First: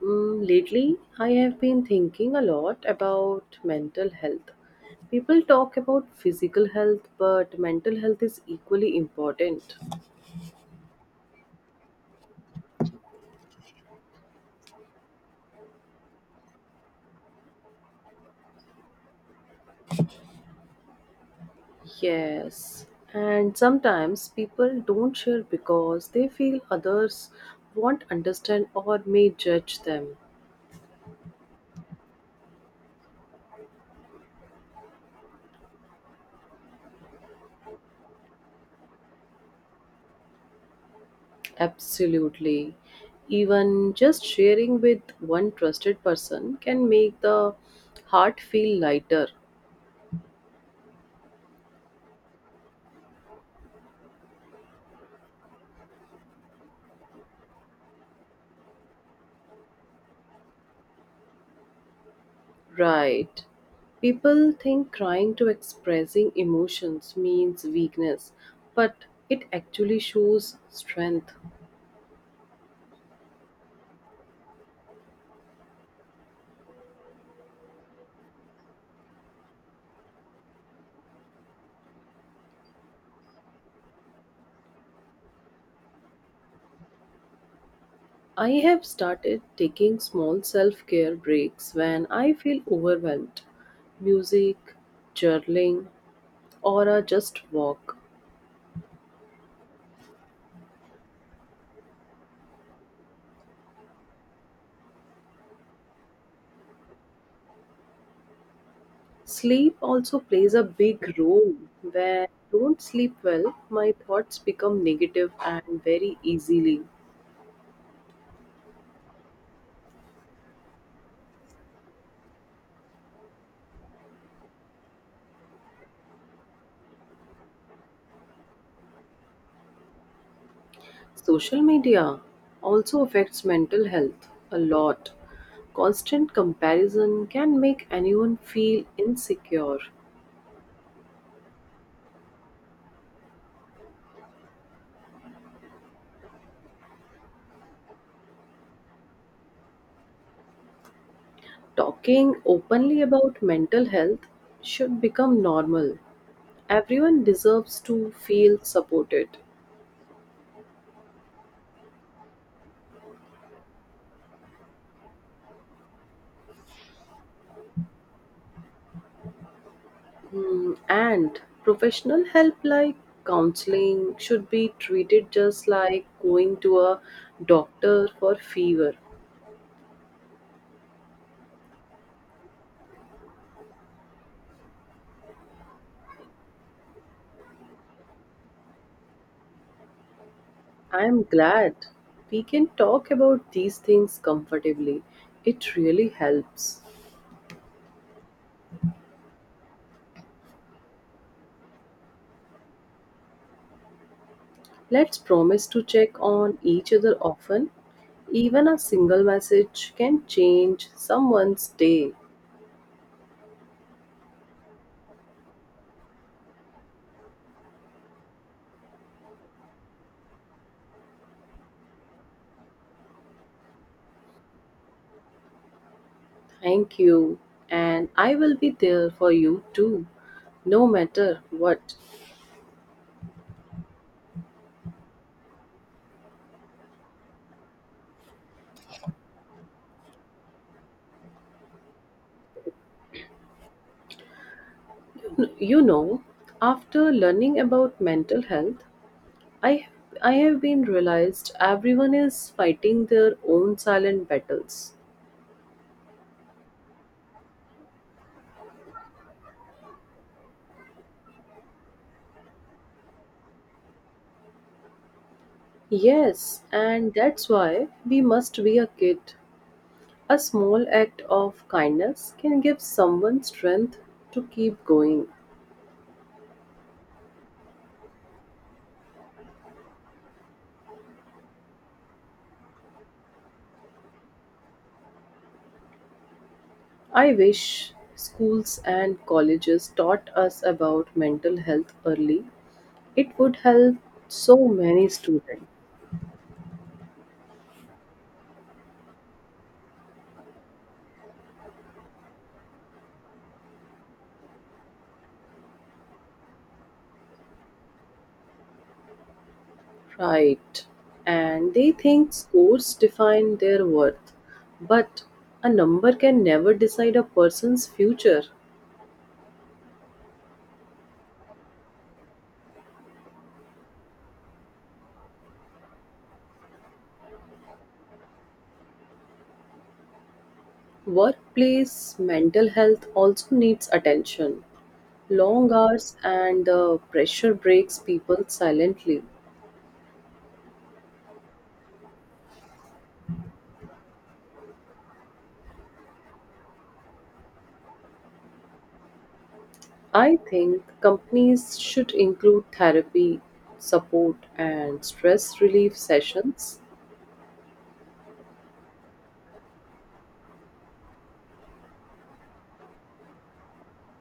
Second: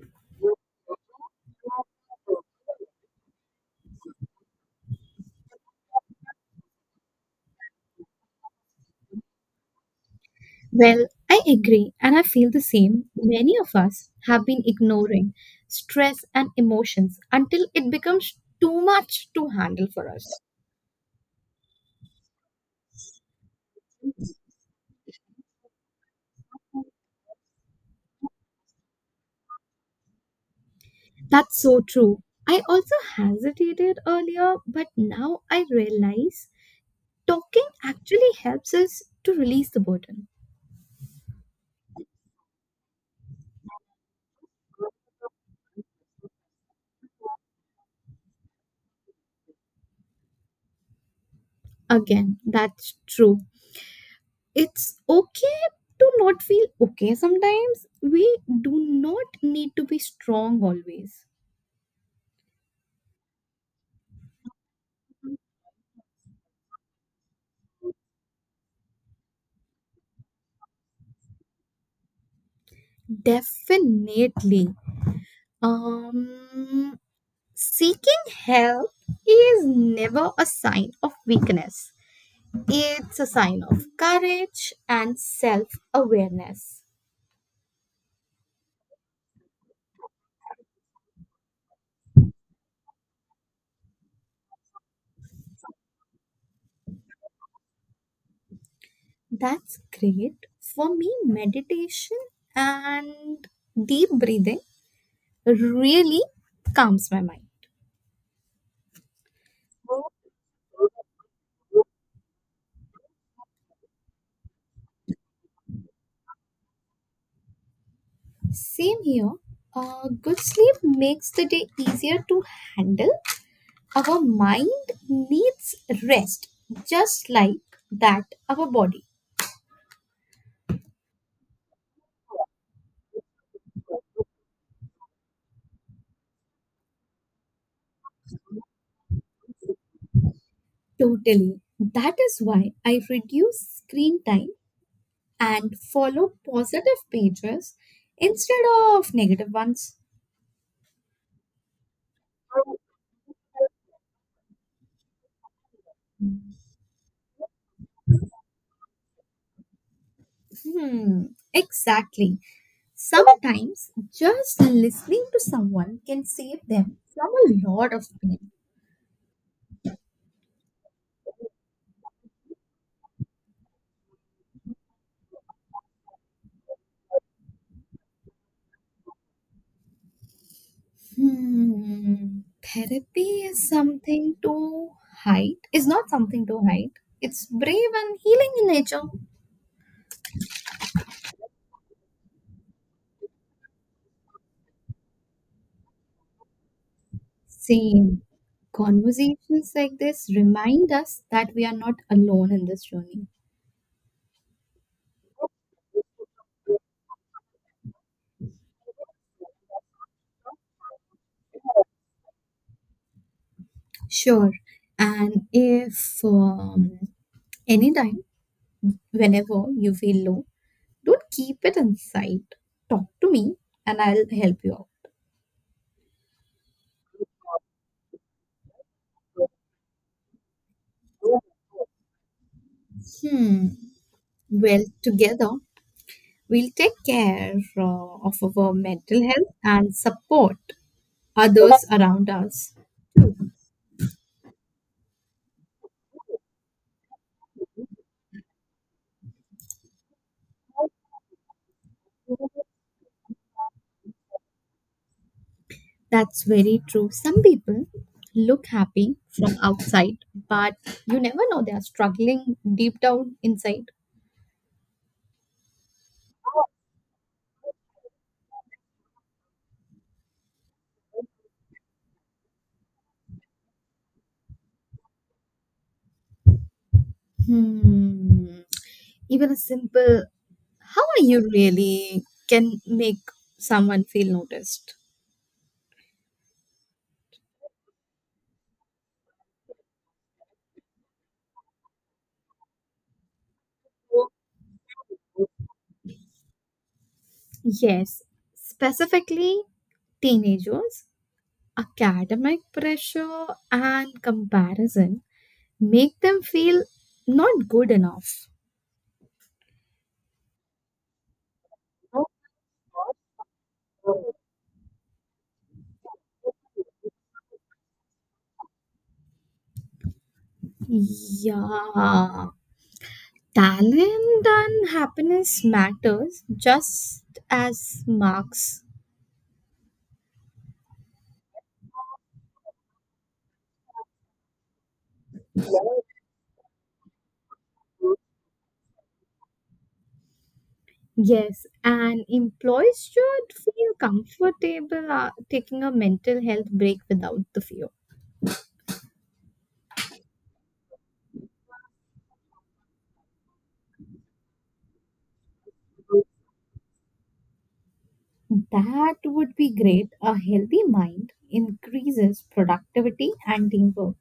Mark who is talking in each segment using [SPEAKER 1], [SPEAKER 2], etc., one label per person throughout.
[SPEAKER 1] Mm, lately, I have been thinking a lot about mental health. People talk about physical health, but mental health is equally important.
[SPEAKER 2] Well, I agree, and I feel the same. Many of us have been ignoring stress and emotions until it becomes too much to handle for us.
[SPEAKER 1] Yes, and sometimes people don't share because they feel others won't understand or may judge them.
[SPEAKER 2] That's so true. I also hesitated earlier, but now I realize talking actually helps us to release the burden.
[SPEAKER 1] Absolutely. Even just sharing with one trusted person can make the heart feel lighter.
[SPEAKER 2] Again, that's true. It's okay to not feel okay sometimes. We do not need to be strong always.
[SPEAKER 1] Right. People think crying to expressing emotions means weakness, but it actually shows strength.
[SPEAKER 2] Definitely. Um, Seeking help is never a sign of weakness. It's a sign of courage and self awareness.
[SPEAKER 1] I have started taking small self care breaks when I feel overwhelmed. Music, journaling, or a just walk.
[SPEAKER 2] That's great. For me, meditation and deep breathing really calms my mind.
[SPEAKER 1] Sleep
[SPEAKER 2] Oh,
[SPEAKER 1] also plays a big role. When I don't sleep well, my thoughts become negative and very easily.
[SPEAKER 2] same here. Good sleep makes the day easier to handle. Our mind needs rest, just like that our body.
[SPEAKER 1] Social media also affects mental health a lot. Constant comparison can make anyone feel insecure.
[SPEAKER 2] Totally. That is why I reduce screen time and follow positive pages instead of negative ones.
[SPEAKER 1] Talking openly about mental health should become normal. Everyone deserves to feel supported.
[SPEAKER 2] Hmm, exactly. Sometimes just listening to someone can save them from a lot of pain.
[SPEAKER 1] Hmm, and professional help like counseling should be treated just like going to a doctor for fever.
[SPEAKER 2] Therapy is something to hide, is not something to hide. It's brave and healing in nature.
[SPEAKER 1] I'm glad we can talk about these things comfortably. It really helps.
[SPEAKER 2] Same. Conversations like this remind us that we are not alone in this journey.
[SPEAKER 1] Let's promise to check on each other often. Even a single message can change someone's day.
[SPEAKER 2] Sure. And if anytime, whenever you feel low, don't keep it inside. Talk to me and I'll help you out.
[SPEAKER 1] Thank you. And I will be there for you too, no matter what.
[SPEAKER 2] Hmm. Well, together, we'll take care of our mental health and support others around us.
[SPEAKER 1] You know, after learning about mental health, I I have been realized everyone is fighting their own silent battles.
[SPEAKER 2] That's very true. Some people look happy from outside, but you never know they are struggling deep down inside.
[SPEAKER 1] Yes, and that's why we must be a kid. A small act of kindness can give someone strength to keep going.
[SPEAKER 2] Hmm. Even a simple "how are you" really can make someone feel noticed.
[SPEAKER 1] I wish schools and colleges taught us about mental health early. It would help
[SPEAKER 2] So,
[SPEAKER 1] so many students.
[SPEAKER 2] Yes, specifically teenagers, academic pressure and comparison make them feel not good enough.
[SPEAKER 1] Right. And they think scores define their worth, but a number can never decide a person's future.
[SPEAKER 2] Yeah. Talent and happiness matters just as marks.
[SPEAKER 1] Workplace mental health also needs attention. Long hours and the pressure breaks people silently.
[SPEAKER 2] Yes, and employees should feel comfortable taking a mental health break without the fear.
[SPEAKER 1] I think companies should include therapy, support, and stress relief sessions.
[SPEAKER 2] That would be great. A healthy mind increases productivity and teamwork.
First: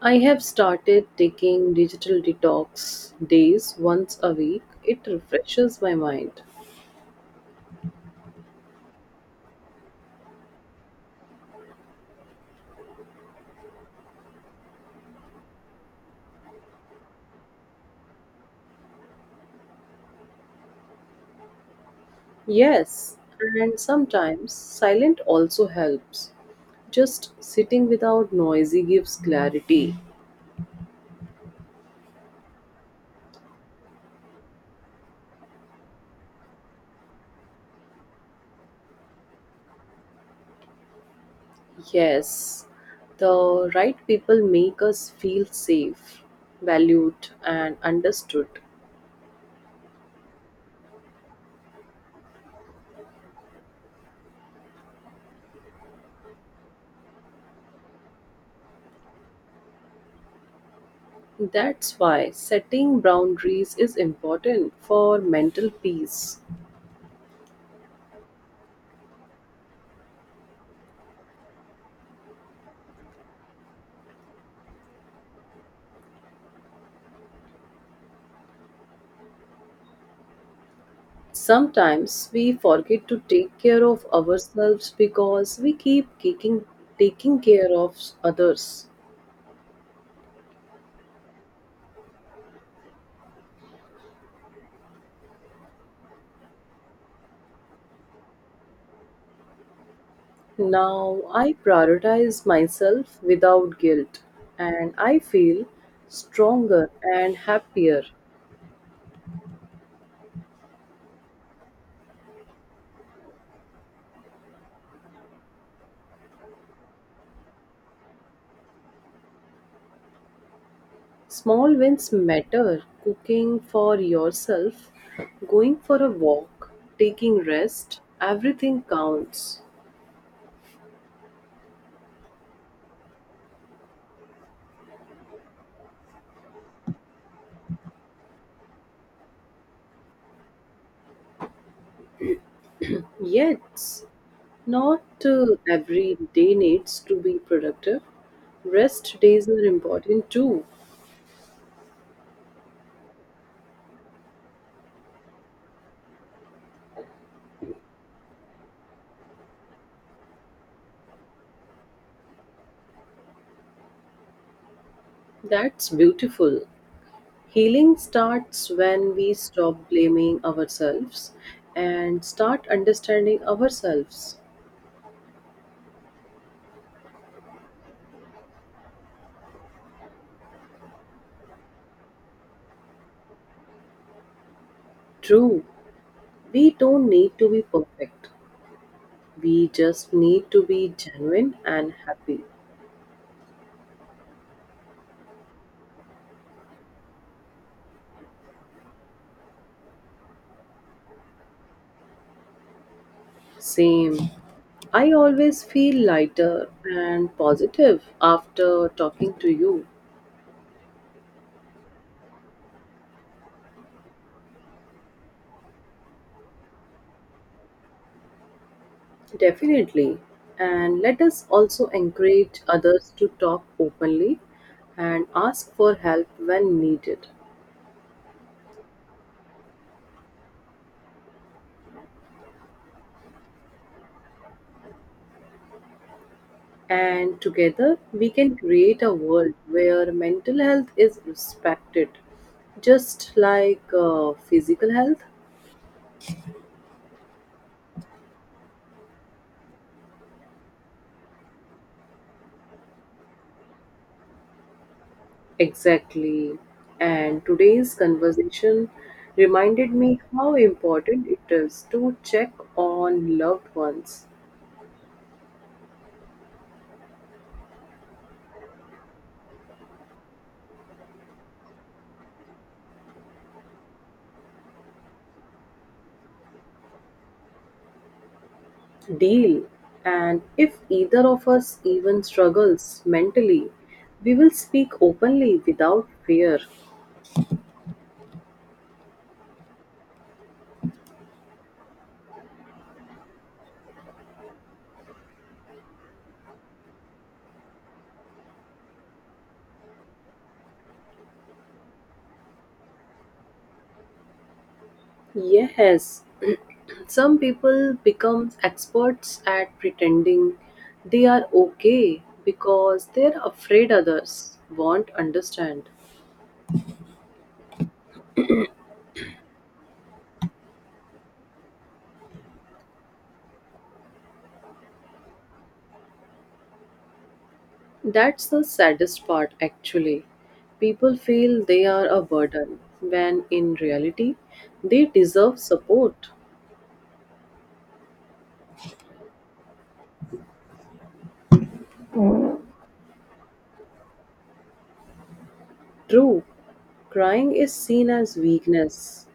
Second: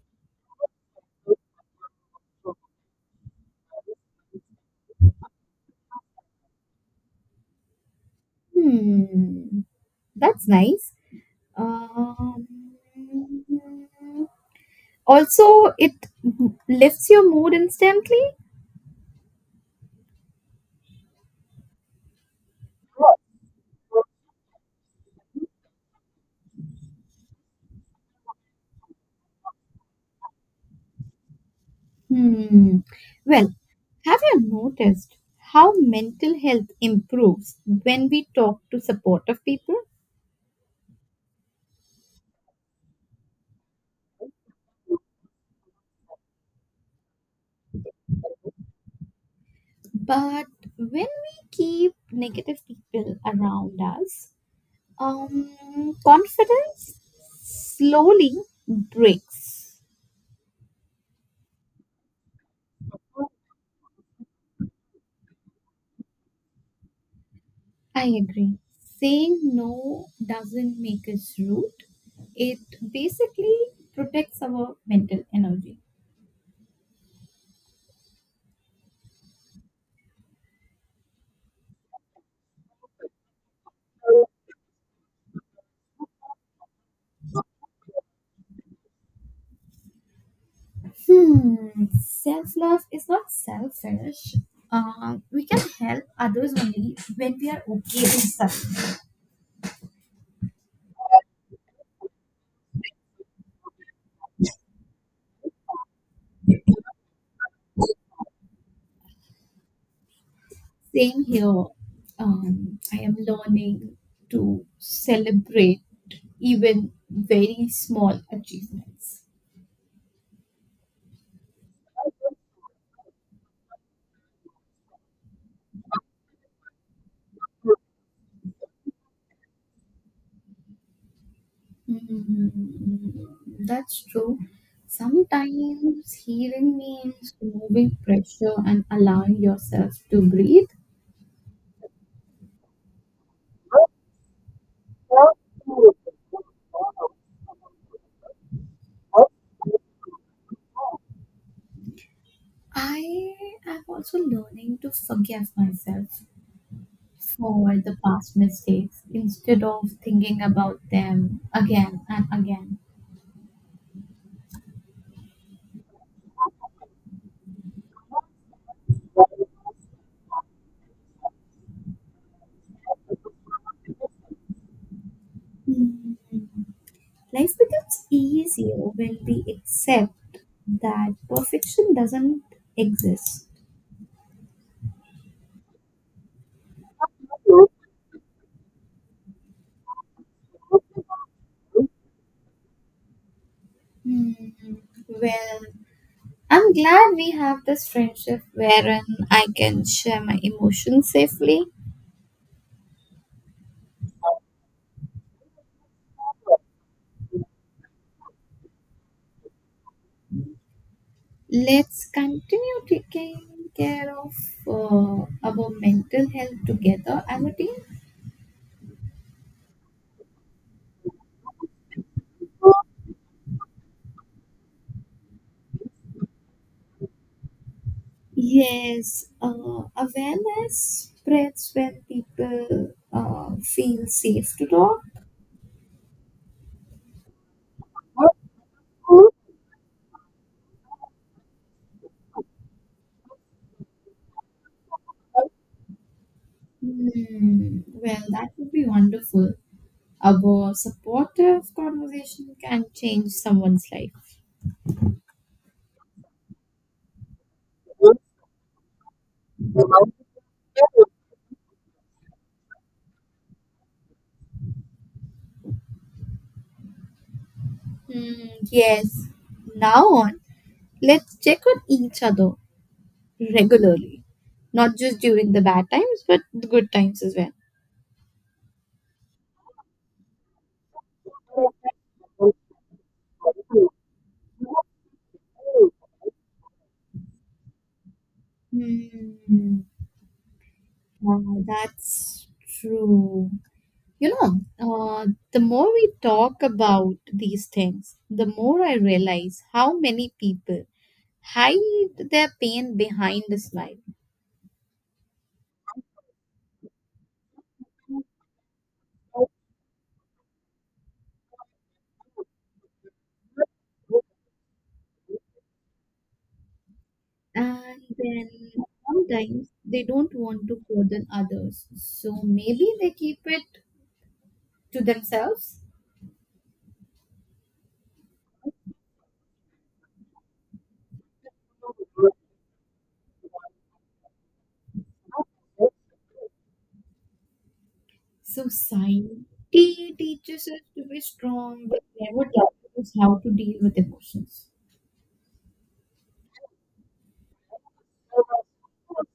[SPEAKER 1] I have started taking digital detox days once a week. It refreshes my mind.
[SPEAKER 2] Hmm, that's nice. Um, Also, it lifts your mood instantly.
[SPEAKER 1] Yes, and sometimes silent also helps. Just sitting without noisy gives clarity.
[SPEAKER 2] Hmm. Well, have you noticed how mental health improves when we talk to supportive people?
[SPEAKER 1] Yes, the right people make us feel safe, valued, and understood.
[SPEAKER 2] But when we keep negative people around us, confidence slowly breaks.
[SPEAKER 1] That's why setting boundaries is important for mental peace.
[SPEAKER 2] I agree. Saying no doesn't make us rude, it basically protects our mental energy.
[SPEAKER 1] Sometimes we forget to take care of ourselves because we keep taking, taking care of others.
[SPEAKER 2] Hmm, self love is not selfish. We can help others only when we are okay with suffering.
[SPEAKER 1] Now I prioritize myself without guilt and I feel stronger and happier.
[SPEAKER 2] Same here. I am learning to celebrate even very small achievements.
[SPEAKER 1] Small wins matter cooking for yourself, going for a walk, taking rest, everything counts.
[SPEAKER 2] Hmm, that's true. Sometimes healing means removing pressure and allowing yourself to breathe.
[SPEAKER 1] Yet, not every day needs to be productive. Rest days are important too.
[SPEAKER 2] I am also learning to forgive myself for the past mistakes instead of thinking about them again and again.
[SPEAKER 1] That's beautiful. Healing starts when we stop blaming ourselves and start understanding ourselves.
[SPEAKER 2] Hmm. Life becomes easier when we accept that perfection doesn't exist.
[SPEAKER 1] True, we don't need to be perfect. We just need to be genuine and happy.
[SPEAKER 2] Hmm. Well, I'm glad we have this friendship wherein I can share my emotions safely.
[SPEAKER 1] Same. I always feel lighter and positive after talking to you.
[SPEAKER 2] Let's continue taking care of our mental health together, Amity.
[SPEAKER 1] Definitely. And let us also encourage others to talk openly and ask for help when needed.
[SPEAKER 2] Yes, awareness spreads when people feel safe to talk.
[SPEAKER 1] And together we can create a world where mental health is respected, just like physical health.
[SPEAKER 2] Hmm. Well, that would be wonderful. A supportive conversation can change someone's life.
[SPEAKER 1] Exactly. And today's conversation reminded me how important it is to check on loved ones,
[SPEAKER 2] Hmm, yes. Now on, let's check on each other regularly, not just during the bad times, but the good times as well.
[SPEAKER 1] deal, and if either of us even struggles mentally, we will speak openly without fear.
[SPEAKER 2] Hmm. Wow, that's true. You know, uh, the more we talk about these things, the more I realize how many people hide their pain behind a smile.
[SPEAKER 1] Yes, some people become experts at pretending they are okay because they're afraid others won't understand.
[SPEAKER 2] And then sometimes they don't want to burden others. So maybe they keep it to themselves.
[SPEAKER 1] That's the saddest part, actually. People feel they are a burden, when in reality, they deserve support.
[SPEAKER 2] So society teaches us to be strong, but never teaches us how to deal with emotions.
[SPEAKER 1] True, crying is seen as weakness,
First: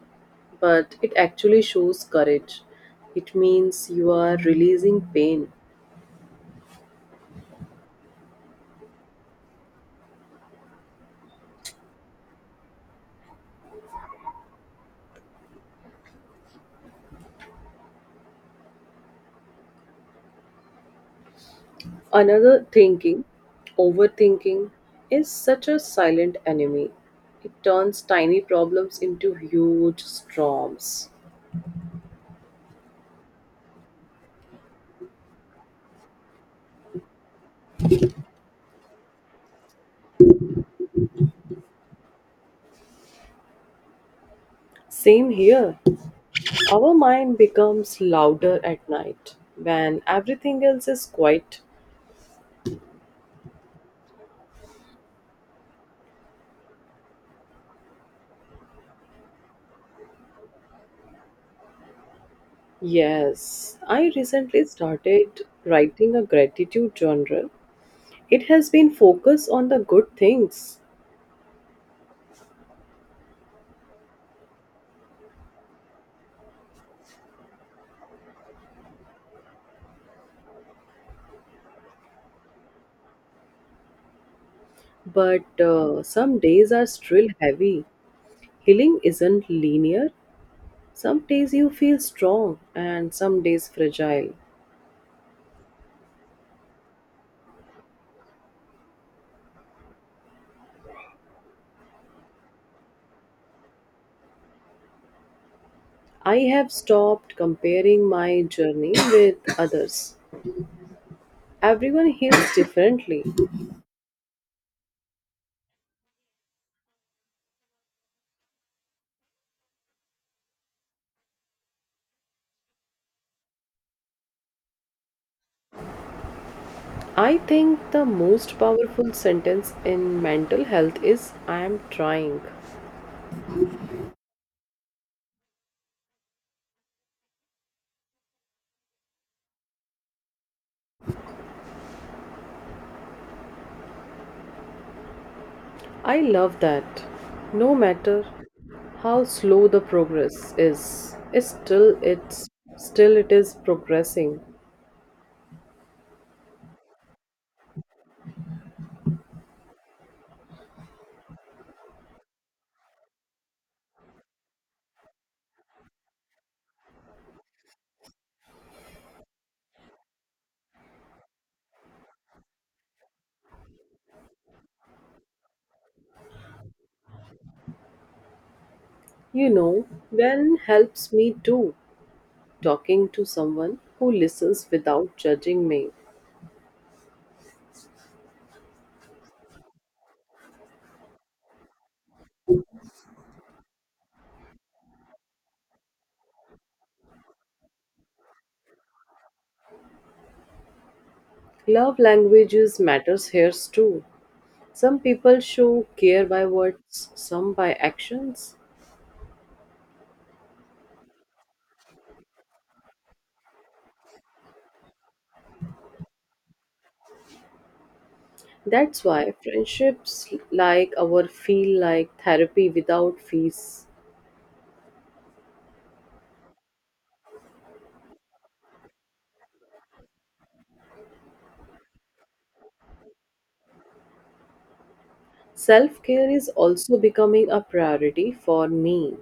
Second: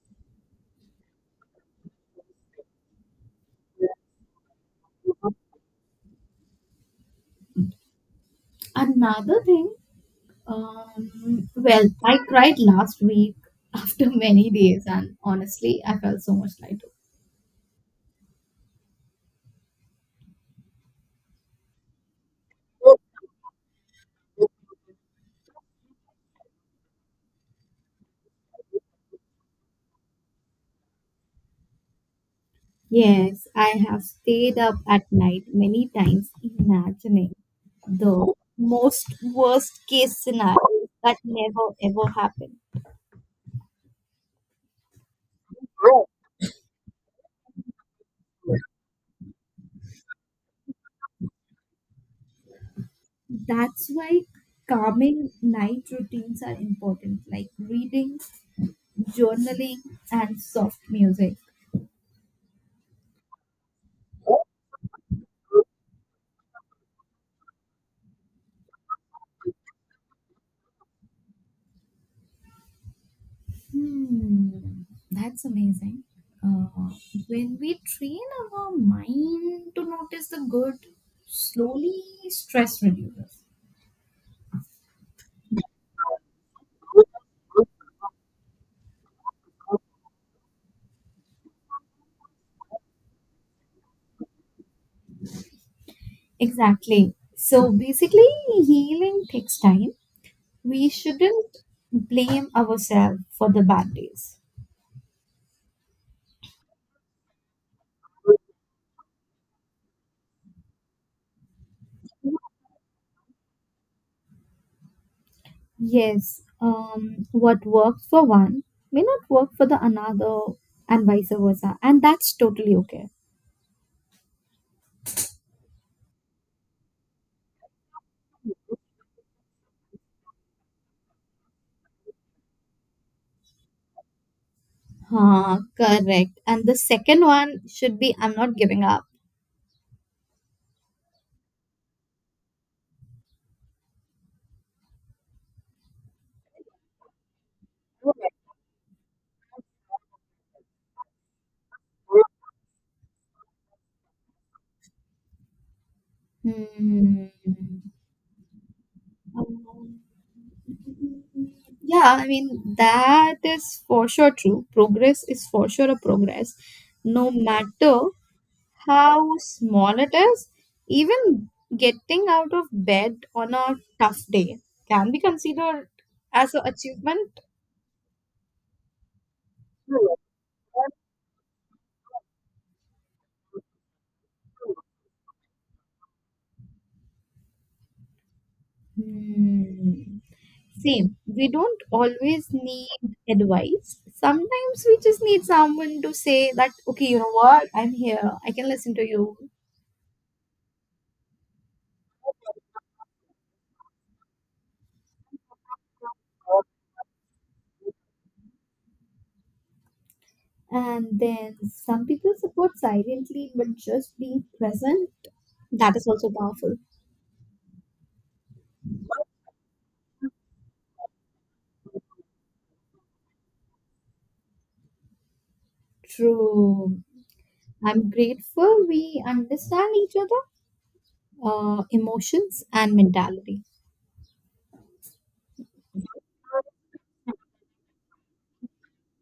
[SPEAKER 1] but it actually shows courage. It means you are releasing pain.
[SPEAKER 2] Another thing. Well, I cried last week after many days, and honestly, I felt so much lighter.
[SPEAKER 1] Another thinking, overthinking, is such a silent enemy. It turns tiny problems into huge storms.
[SPEAKER 2] Yes, I have stayed up at night many times imagining the most worst case scenario that never ever happened.
[SPEAKER 1] Same here. Our mind becomes louder at night when everything else is quiet.
[SPEAKER 2] That's why calming night routines are important, like reading, journaling, and soft music.
[SPEAKER 1] Yes, I recently started writing a gratitude journal. It has been focused on the good things,
[SPEAKER 2] Hmm, that's amazing. Uh, when we train our mind to notice the good, slowly stress reduces.
[SPEAKER 1] but some days are still heavy. Healing isn't linear. Some days you feel strong and some days fragile.
[SPEAKER 2] Exactly. So basically, healing takes time. We shouldn't blame ourselves for the bad days.
[SPEAKER 1] I have stopped comparing my journey with others. Everyone heals differently.
[SPEAKER 2] Yes, what works for one may not work for the another, and vice versa, and that's totally okay.
[SPEAKER 1] I think the most powerful sentence in mental health is I am trying.
[SPEAKER 2] Ah, correct. And the second one should be "I'm not giving up."
[SPEAKER 1] I love that. No matter how slow the progress is, it's still it is progressing.
[SPEAKER 2] Hmm. Um, yeah, I mean, that is for sure true. Progress is for sure a progress, no matter how small it is. Even getting out of bed on a tough day can be considered as an achievement.
[SPEAKER 1] You know, when helps me too, talking to someone who listens without judging me.
[SPEAKER 2] Hmm. Same. We don't always need advice. Sometimes we just need someone to say that, okay, you know what? I'm here. I can listen to you.
[SPEAKER 1] Love languages matters here too. Some people show care by words, some by actions.
[SPEAKER 2] And then some people support silently, but just being present, that is also powerful.
[SPEAKER 1] That's why friendships like our feel like therapy without fees.
[SPEAKER 2] True. I'm grateful we understand each other, emotions, and mentality.
[SPEAKER 1] Self care is also becoming a priority for me.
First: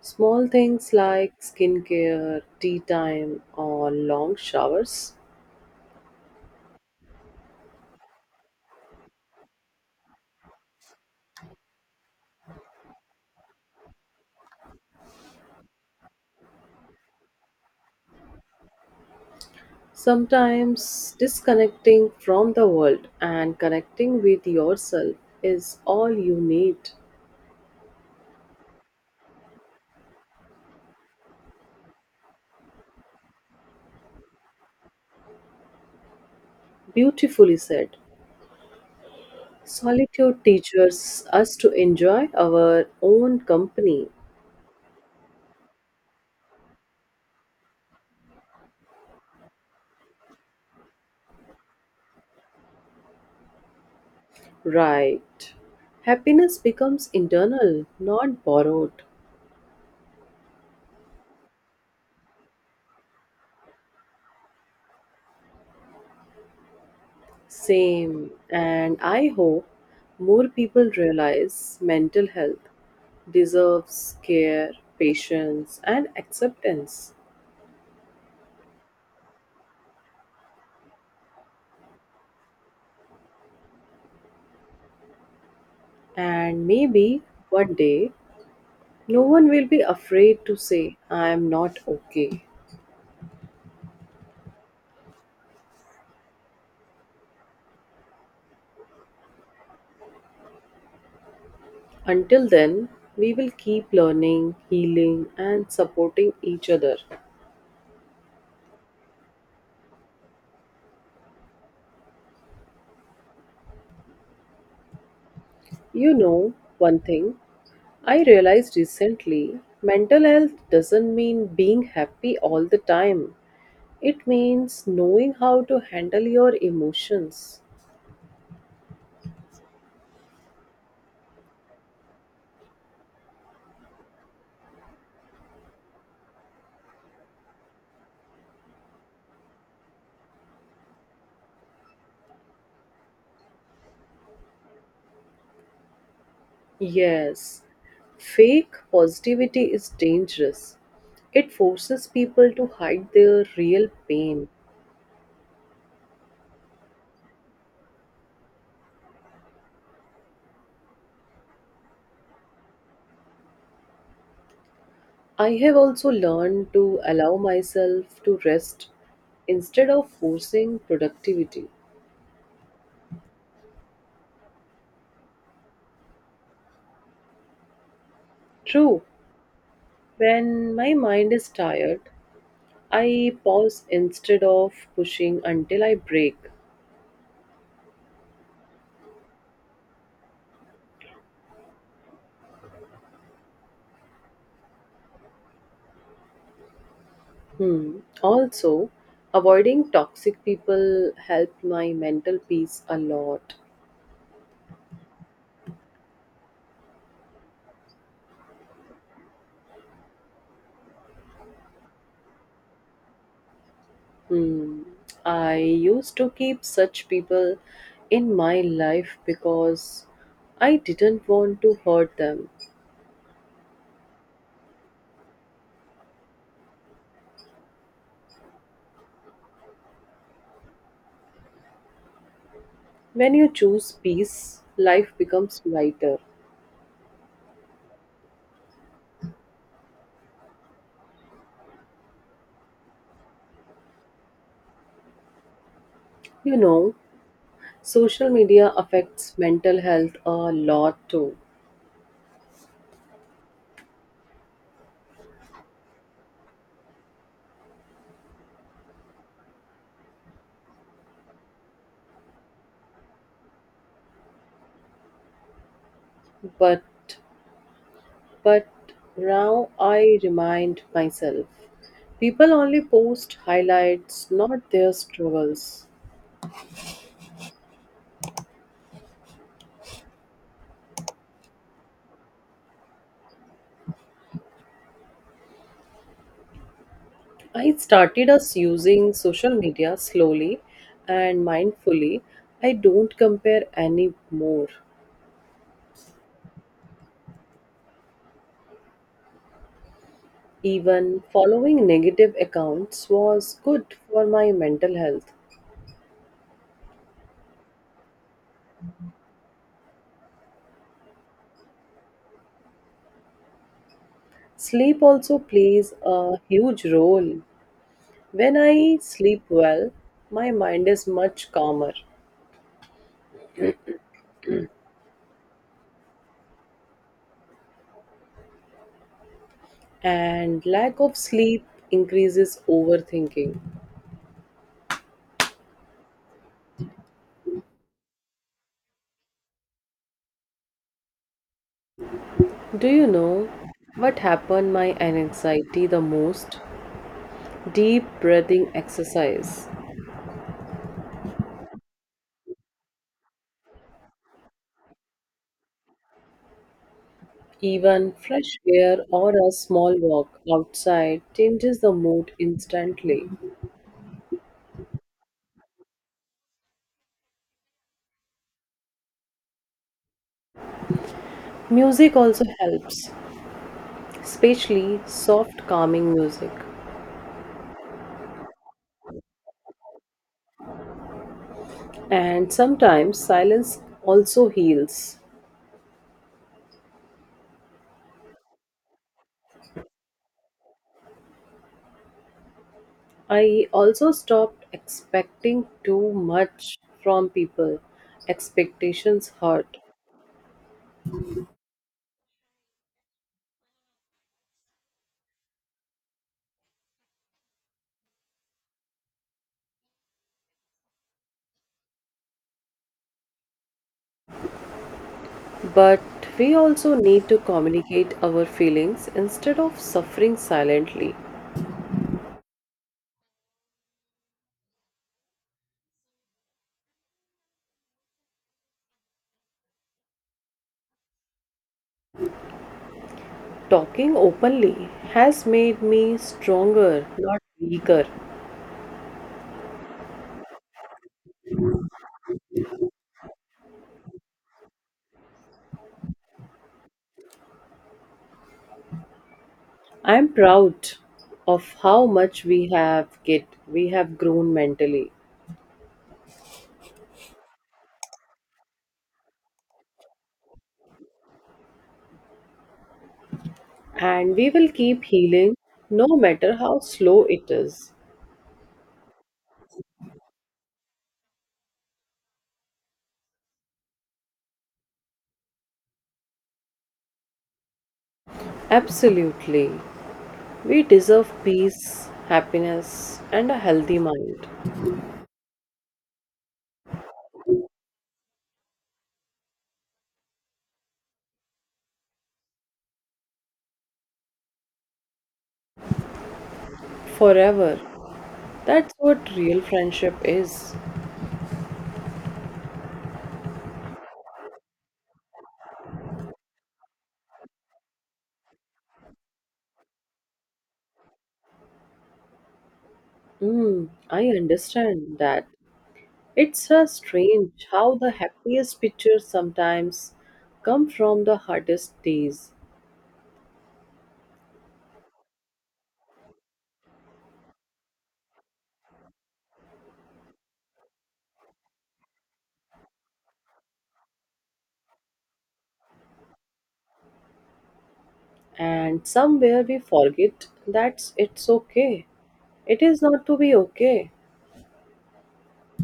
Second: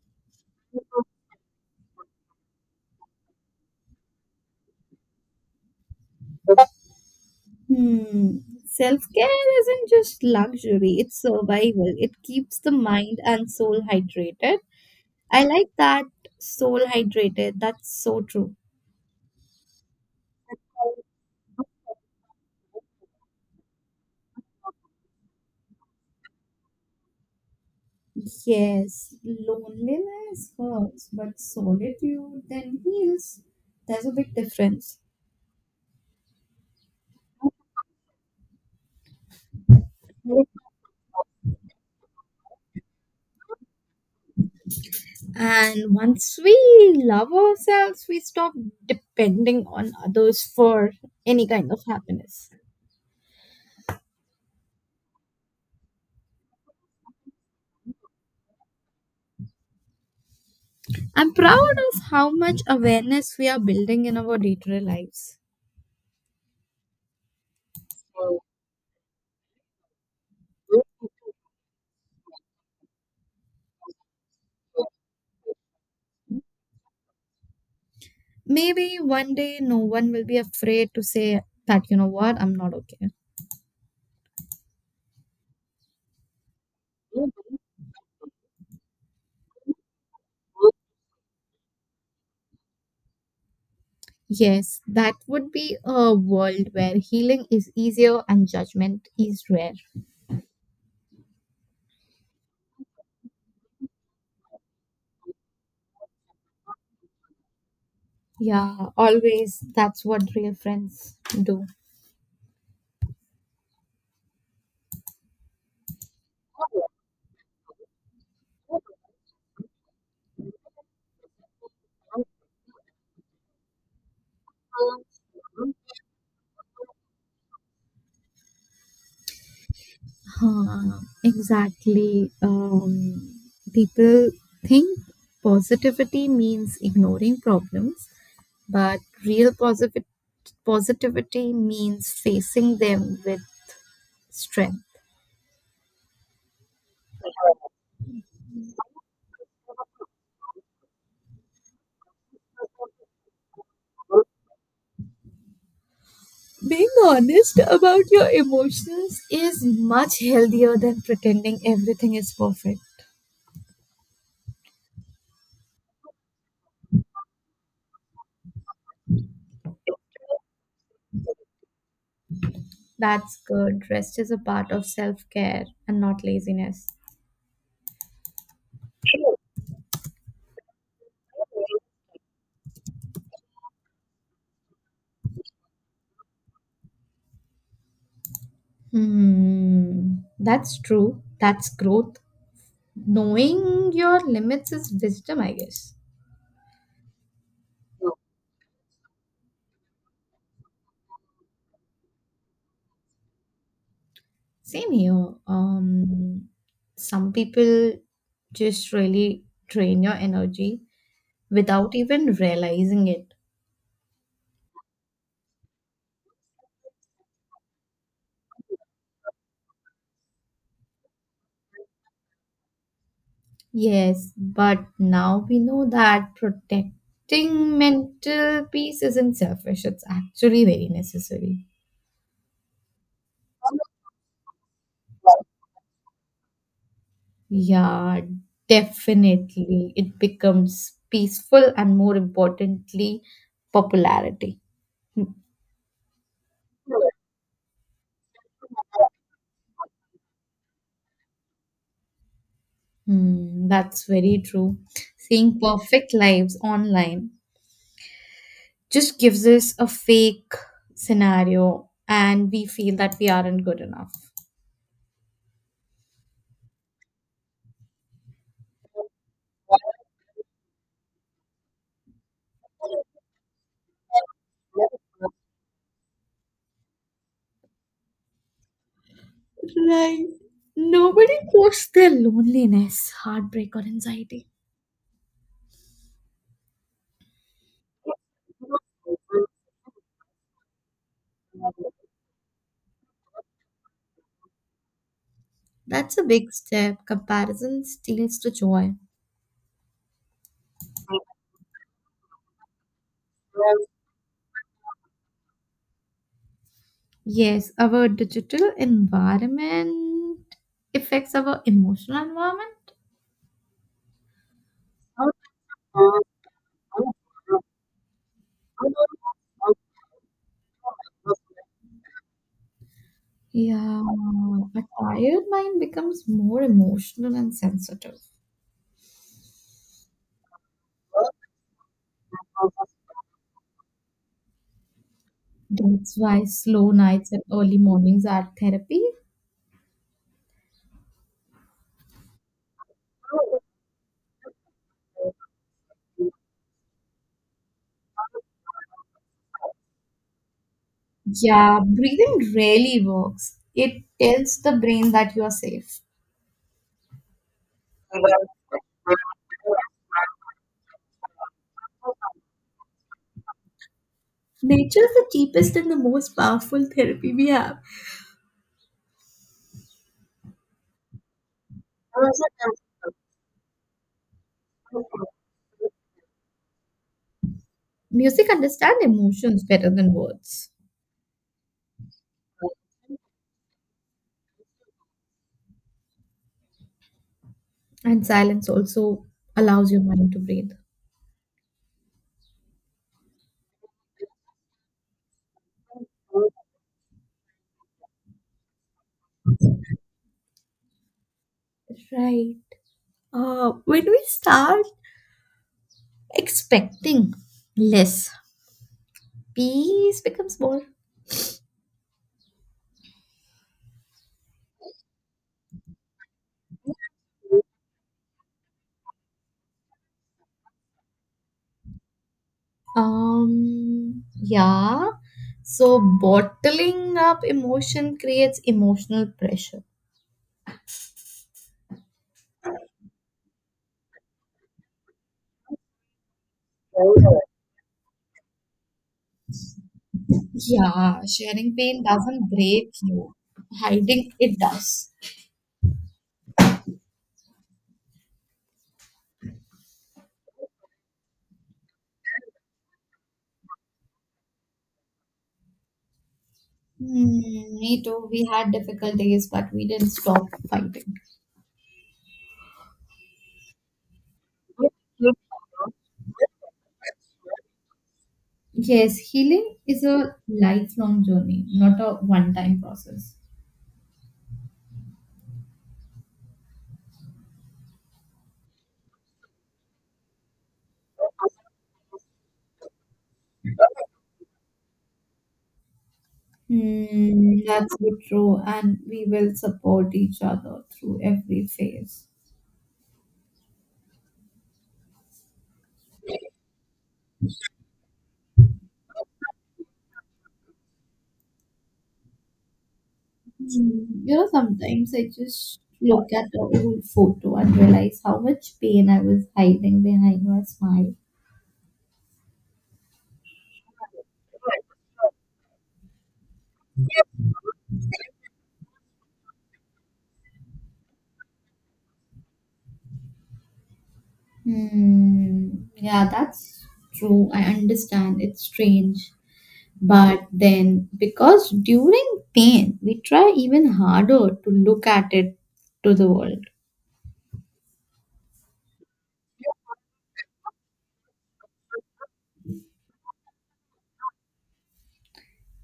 [SPEAKER 1] Small things like skincare, tea time, or long showers.
[SPEAKER 2] Hmm. Self care isn't just luxury, it's survival. It keeps the mind and soul hydrated. I like that, soul hydrated. That's so true.
[SPEAKER 1] Sometimes disconnecting from the world and connecting with yourself is all you need.
[SPEAKER 2] Yes, loneliness hurts, but solitude then heals. There's a big difference.
[SPEAKER 1] Beautifully said. Solitude teaches us to enjoy our own company.
[SPEAKER 2] And once we love ourselves, we stop depending on others for any kind of happiness.
[SPEAKER 1] Right. Happiness becomes internal, not borrowed.
[SPEAKER 2] I'm proud of how much awareness we are building in our day to day lives.
[SPEAKER 1] Same. And I hope more people realize mental health deserves care, patience, and acceptance.
[SPEAKER 2] Maybe one day no one will be afraid to say that, you know what, I'm not okay.
[SPEAKER 1] And maybe one day, no one will be afraid to say, I am not okay.
[SPEAKER 2] Yes, that would be a world where healing is easier and judgment is rare.
[SPEAKER 1] Until then, we will keep learning, healing, and supporting each other.
[SPEAKER 2] Yeah, always. That's what real friends do.
[SPEAKER 1] You know, one thing I realized recently mental health doesn't mean being happy all the time. It means knowing how to handle your emotions.
[SPEAKER 2] Huh, exactly. People think positivity means ignoring problems, but real positive positivity means facing them with strength.
[SPEAKER 1] Yes, fake positivity is dangerous. It forces people to hide their real pain.
[SPEAKER 2] Being honest about your emotions is much healthier than pretending everything is perfect.
[SPEAKER 1] I have also learned to allow myself to rest instead of forcing productivity.
[SPEAKER 2] That's good. Rest is a part of self care and not laziness.
[SPEAKER 1] True, when my mind is tired, I pause instead of pushing until I break.
[SPEAKER 2] Hmm. That's true. That's growth. Knowing your limits is wisdom, I guess.
[SPEAKER 1] Hmm. Also, avoiding toxic people helped my mental peace a lot.
[SPEAKER 2] Same here. Some people just really drain your energy without even realizing it.
[SPEAKER 1] Hmm. I used to keep such people in my life because I didn't want to hurt them.
[SPEAKER 2] Yes, but now we know that protecting mental peace isn't selfish, it's actually very necessary.
[SPEAKER 1] When you choose peace, life becomes lighter.
[SPEAKER 2] Yeah, definitely. It becomes peaceful and more importantly, popularity.
[SPEAKER 1] You know, social media affects mental health a lot too.
[SPEAKER 2] Hmm, that's very true. Seeing perfect lives online just gives us a fake scenario and we feel that we aren't good enough.
[SPEAKER 1] But But now I remind myself people only post highlights, not their struggles.
[SPEAKER 2] Right. Nobody posts their loneliness, heartbreak, or anxiety.
[SPEAKER 1] I started us using social media slowly and mindfully. I don't compare anymore.
[SPEAKER 2] That's a big step. Comparison steals the joy.
[SPEAKER 1] Even following negative accounts was good for my mental health.
[SPEAKER 2] Yes, our digital environment affects our emotional environment.
[SPEAKER 1] Sleep also plays a huge role. When I sleep well, my mind is much calmer.
[SPEAKER 2] Yeah, a tired mind becomes more emotional and sensitive.
[SPEAKER 1] And lack of sleep increases overthinking.
[SPEAKER 2] That's why slow nights and early mornings are therapy.
[SPEAKER 1] Do you know what happened my anxiety the most? Deep breathing exercise.
[SPEAKER 2] Yeah, breathing really works. It tells the brain that you are safe.
[SPEAKER 1] Even fresh air or a small walk outside changes the mood instantly.
[SPEAKER 2] Nature is the cheapest and the most powerful therapy we have.
[SPEAKER 1] Music also helps, especially soft calming music.
[SPEAKER 2] Music understand emotions better than words.
[SPEAKER 1] And sometimes silence also heals.
[SPEAKER 2] And silence also allows your mind to breathe.
[SPEAKER 1] I also stopped expecting too much from people. Expectations hurt.
[SPEAKER 2] Right. When we start expecting less, peace becomes more.
[SPEAKER 1] But we also need to communicate our feelings instead of suffering silently.
[SPEAKER 2] Yeah. So bottling up emotion creates emotional pressure.
[SPEAKER 1] Talking openly has made me stronger, not weaker.
[SPEAKER 2] Yeah, sharing pain doesn't break you. Hiding it does.
[SPEAKER 1] I'm proud of how much we have get we have grown mentally,
[SPEAKER 2] Hmm, me too. We had difficult days, but we didn't stop fighting.
[SPEAKER 1] and we will keep healing no matter how slow it is.
[SPEAKER 2] Yes, healing is a lifelong journey, not a one time process.
[SPEAKER 1] Absolutely. We deserve peace, happiness, and a healthy mind
[SPEAKER 2] Hmm, that's so true. And we will support each other through every phase.
[SPEAKER 1] forever. That's what real friendship is.
[SPEAKER 2] Hmm, you know, sometimes I just look at the old photo and realize how much pain I was hiding behind my smile.
[SPEAKER 1] Hmm, I understand that. It's a strange how the happiest pictures sometimes come from the hardest days,
[SPEAKER 2] Hmm. Yeah, that's true. I understand. It's strange. But then, because during pain, we try even harder to look at it to the world.
[SPEAKER 1] and somewhere we forget that it's okay. It is not to be okay.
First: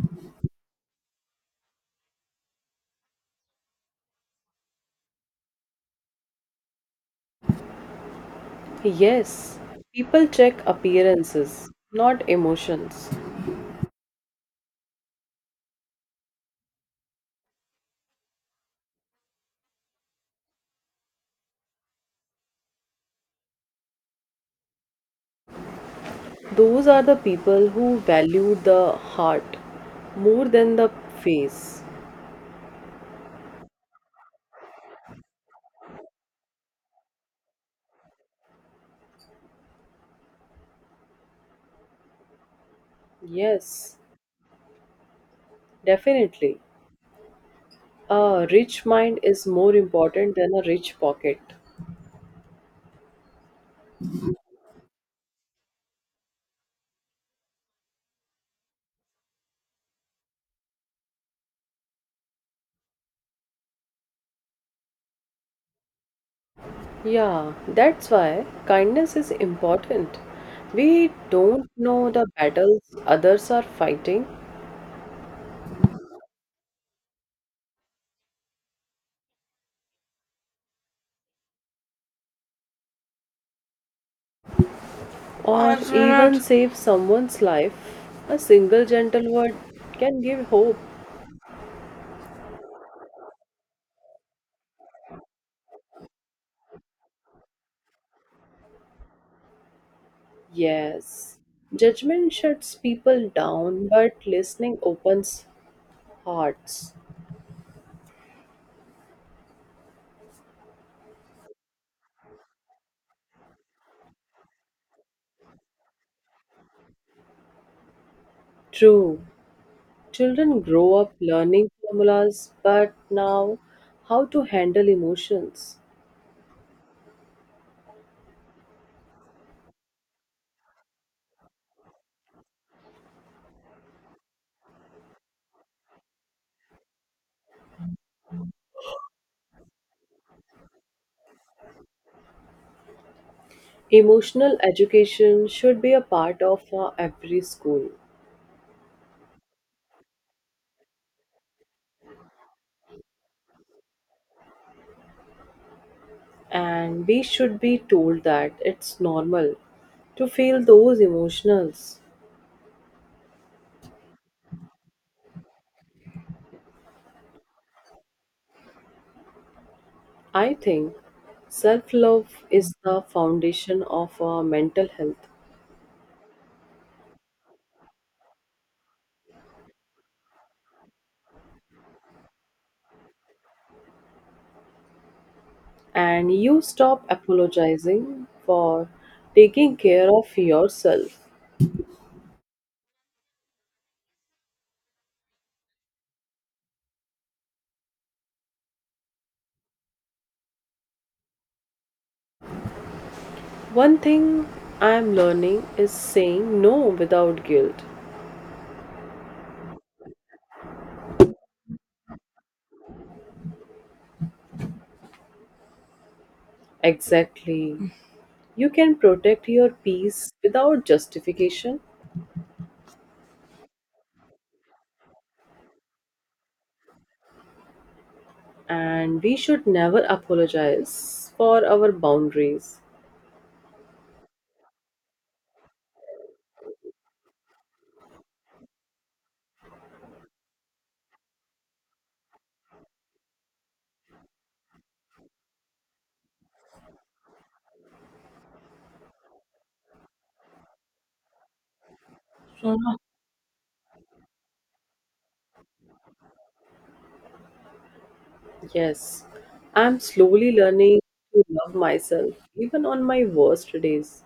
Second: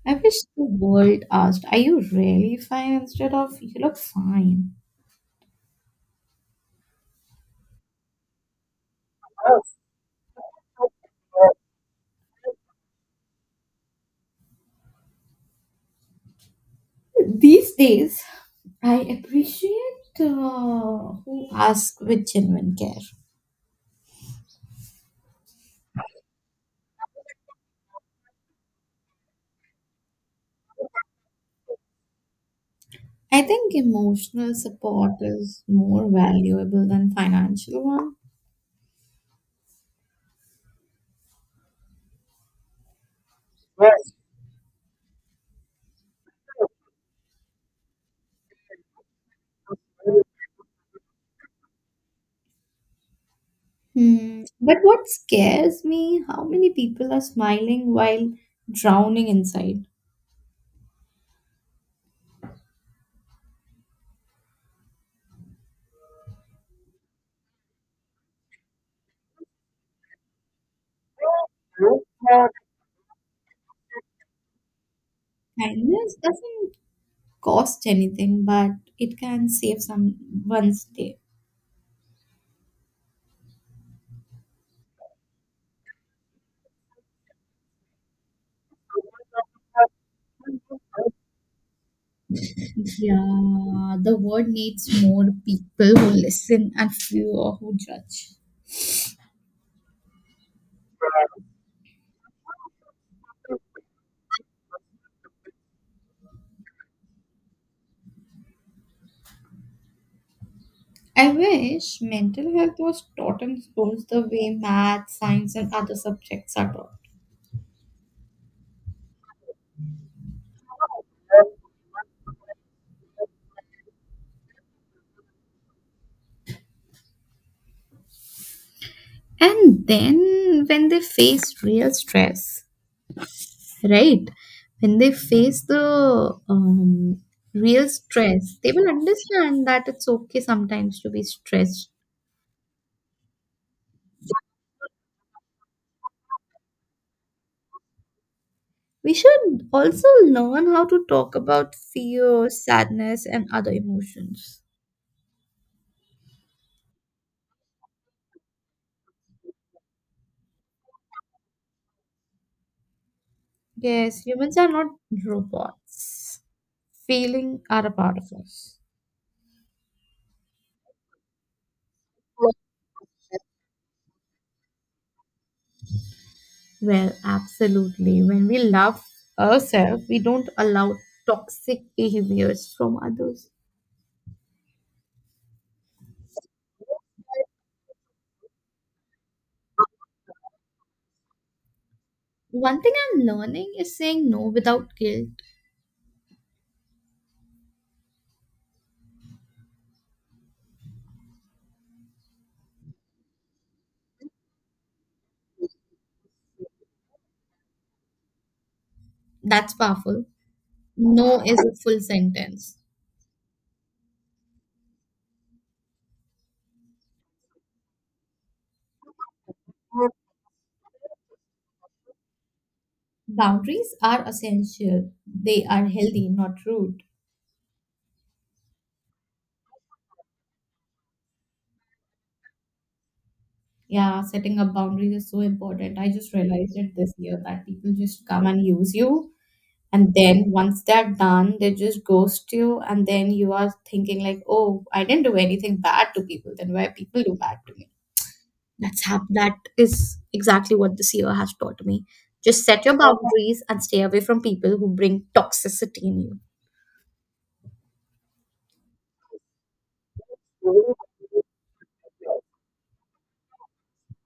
[SPEAKER 2] I wish the world asked, "Are you really fine?" instead of "you look fine."
[SPEAKER 1] Yes, people check appearances, not emotions.
[SPEAKER 2] These days, I appreciate who ask with genuine care.
[SPEAKER 1] Those are the people who value the heart more than the face.
[SPEAKER 2] I think emotional support is more valuable than financial one. Hmm.
[SPEAKER 1] Yes, definitely. A rich mind is more important than a rich pocket.
[SPEAKER 2] But what scares me, how many people are smiling while drowning inside?
[SPEAKER 1] Yeah, that's why kindness is important. We don't know the battles others are fighting,
[SPEAKER 2] Kindness doesn't cost anything, but it can save someone's day.
[SPEAKER 1] or even save someone's life. A single gentle word can give hope.
[SPEAKER 2] Yeah, the world needs more people who listen and fewer who judge.
[SPEAKER 1] Yes, judgment shuts people down, but listening opens hearts.
[SPEAKER 2] I wish mental health was taught in schools the way math, science, and other subjects are taught.
[SPEAKER 1] True. Children grow up learning formulas, but now how to handle emotions.
[SPEAKER 2] And then when they face real stress, right when they face the real stress they will understand that it's okay sometimes to be stressed.
[SPEAKER 1] Emotional education should be a part of every school,
[SPEAKER 2] We should also learn how to talk about fear sadness and other emotions.
[SPEAKER 1] and we should be told that it's normal to feel those emotions.
[SPEAKER 2] Yes humans are not robots, feeling are a part of us.
[SPEAKER 1] I think self love is the foundation of our mental health,
[SPEAKER 2] Well absolutely, when we love ourselves we don't allow toxic behaviors from others.
[SPEAKER 1] and you stop apologizing for taking care of yourself.
[SPEAKER 2] One thing I'm learning is saying no without guilt.
[SPEAKER 1] One thing I'm learning is saying no without guilt.
[SPEAKER 2] That's powerful. No is a full sentence.
[SPEAKER 1] Exactly. You can protect your peace without justification,
[SPEAKER 2] Boundaries are essential. They are healthy, not rude.
[SPEAKER 1] and we should never apologize for our boundaries.
[SPEAKER 2] Yeah, setting up boundaries is so important. I just realized it this year that people just come and use you. And then once they're done, they just ghost you. And then you are thinking, like, oh, I didn't do anything bad to people. Then why people do bad to me? That's how, that is exactly what this year has taught me. Just set your boundaries and stay away from people who bring toxicity in you.
[SPEAKER 1] Yes, I'm slowly learning to love myself even on my worst days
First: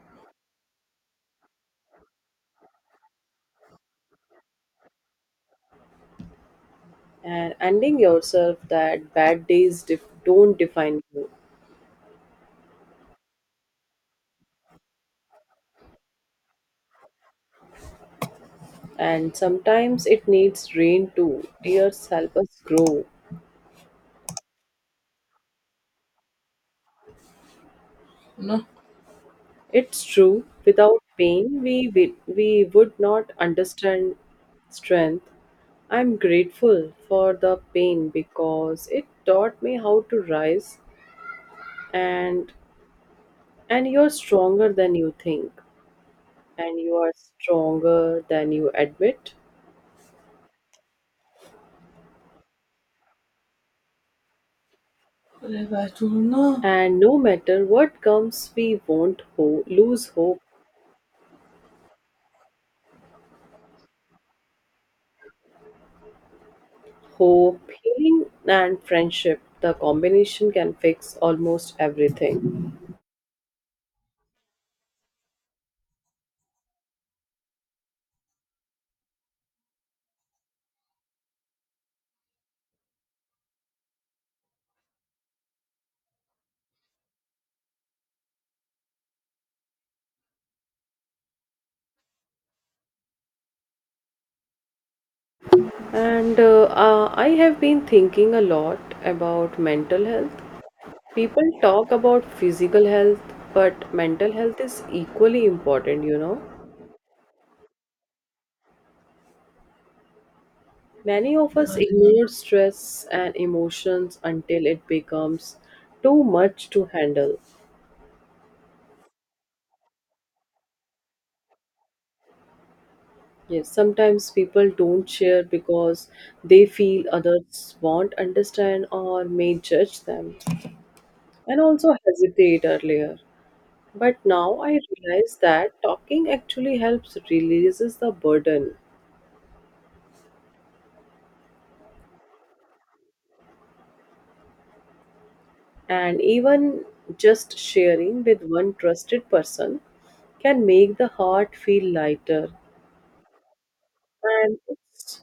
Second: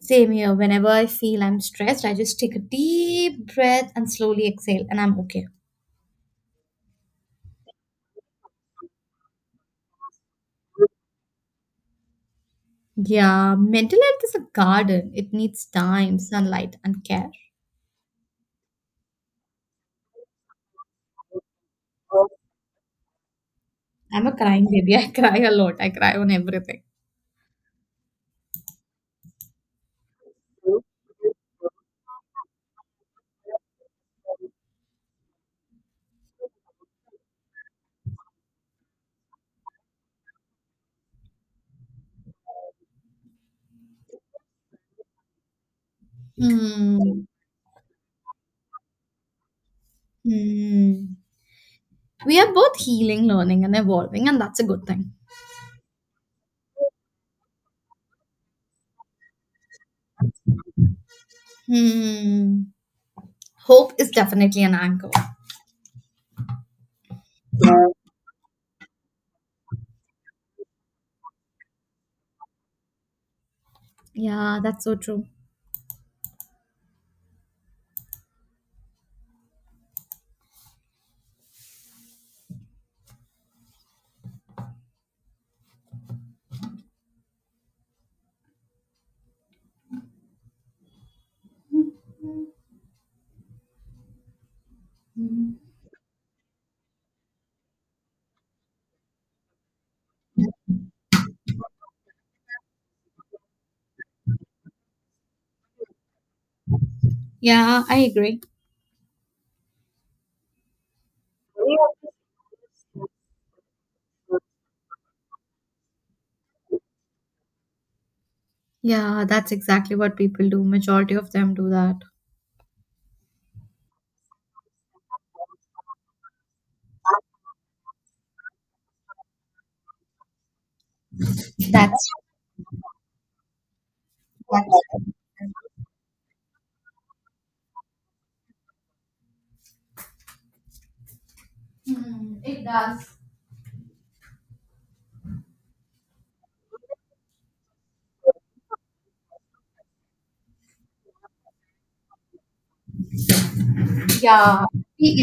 [SPEAKER 2] Same here. Whenever I feel I'm stressed, I just take a deep breath and slowly exhale, and I'm okay.
[SPEAKER 1] and ending yourself that don't define you.
[SPEAKER 2] Yeah, mental health is a garden. It needs time, sunlight, and care.
[SPEAKER 1] And sometimes it needs rain too. Tears help us grow.
[SPEAKER 2] I'm a crying baby. I cry a lot. I cry on everything.
[SPEAKER 1] It's true, without pain, we would not understand strength. I'm grateful for the pain because it taught me how to rise and and you're stronger than you think, and you are
[SPEAKER 2] Hmm.
[SPEAKER 1] stronger than you admit.
[SPEAKER 2] Hmm. We are both healing, learning, and evolving, and that's a good thing.
[SPEAKER 1] Revatuna. And no matter what comes, we won't lose hope.
[SPEAKER 2] Hmm. Hope is definitely an anchor.
[SPEAKER 1] Hope, healing, and friendship, the combination can fix almost everything.
[SPEAKER 2] Yeah, that's so true. Mhm.
[SPEAKER 1] And I have been thinking a lot about mental health. People talk about physical health, but mental health is equally important, you know.
[SPEAKER 2] Yeah, I agree.
[SPEAKER 1] Many of us ignore stress and emotions until it becomes too much to handle.
[SPEAKER 2] Yeah, that's exactly what people do. Majority of them do that.
[SPEAKER 1] Yes, sometimes people don't share because they feel others won't understand or may judge them and also
[SPEAKER 2] That's,
[SPEAKER 1] hesitate earlier. But now I
[SPEAKER 2] that's
[SPEAKER 1] realize that talking actually helps releases the burden and even just sharing with one trusted person can make the heart feel lighter. And it's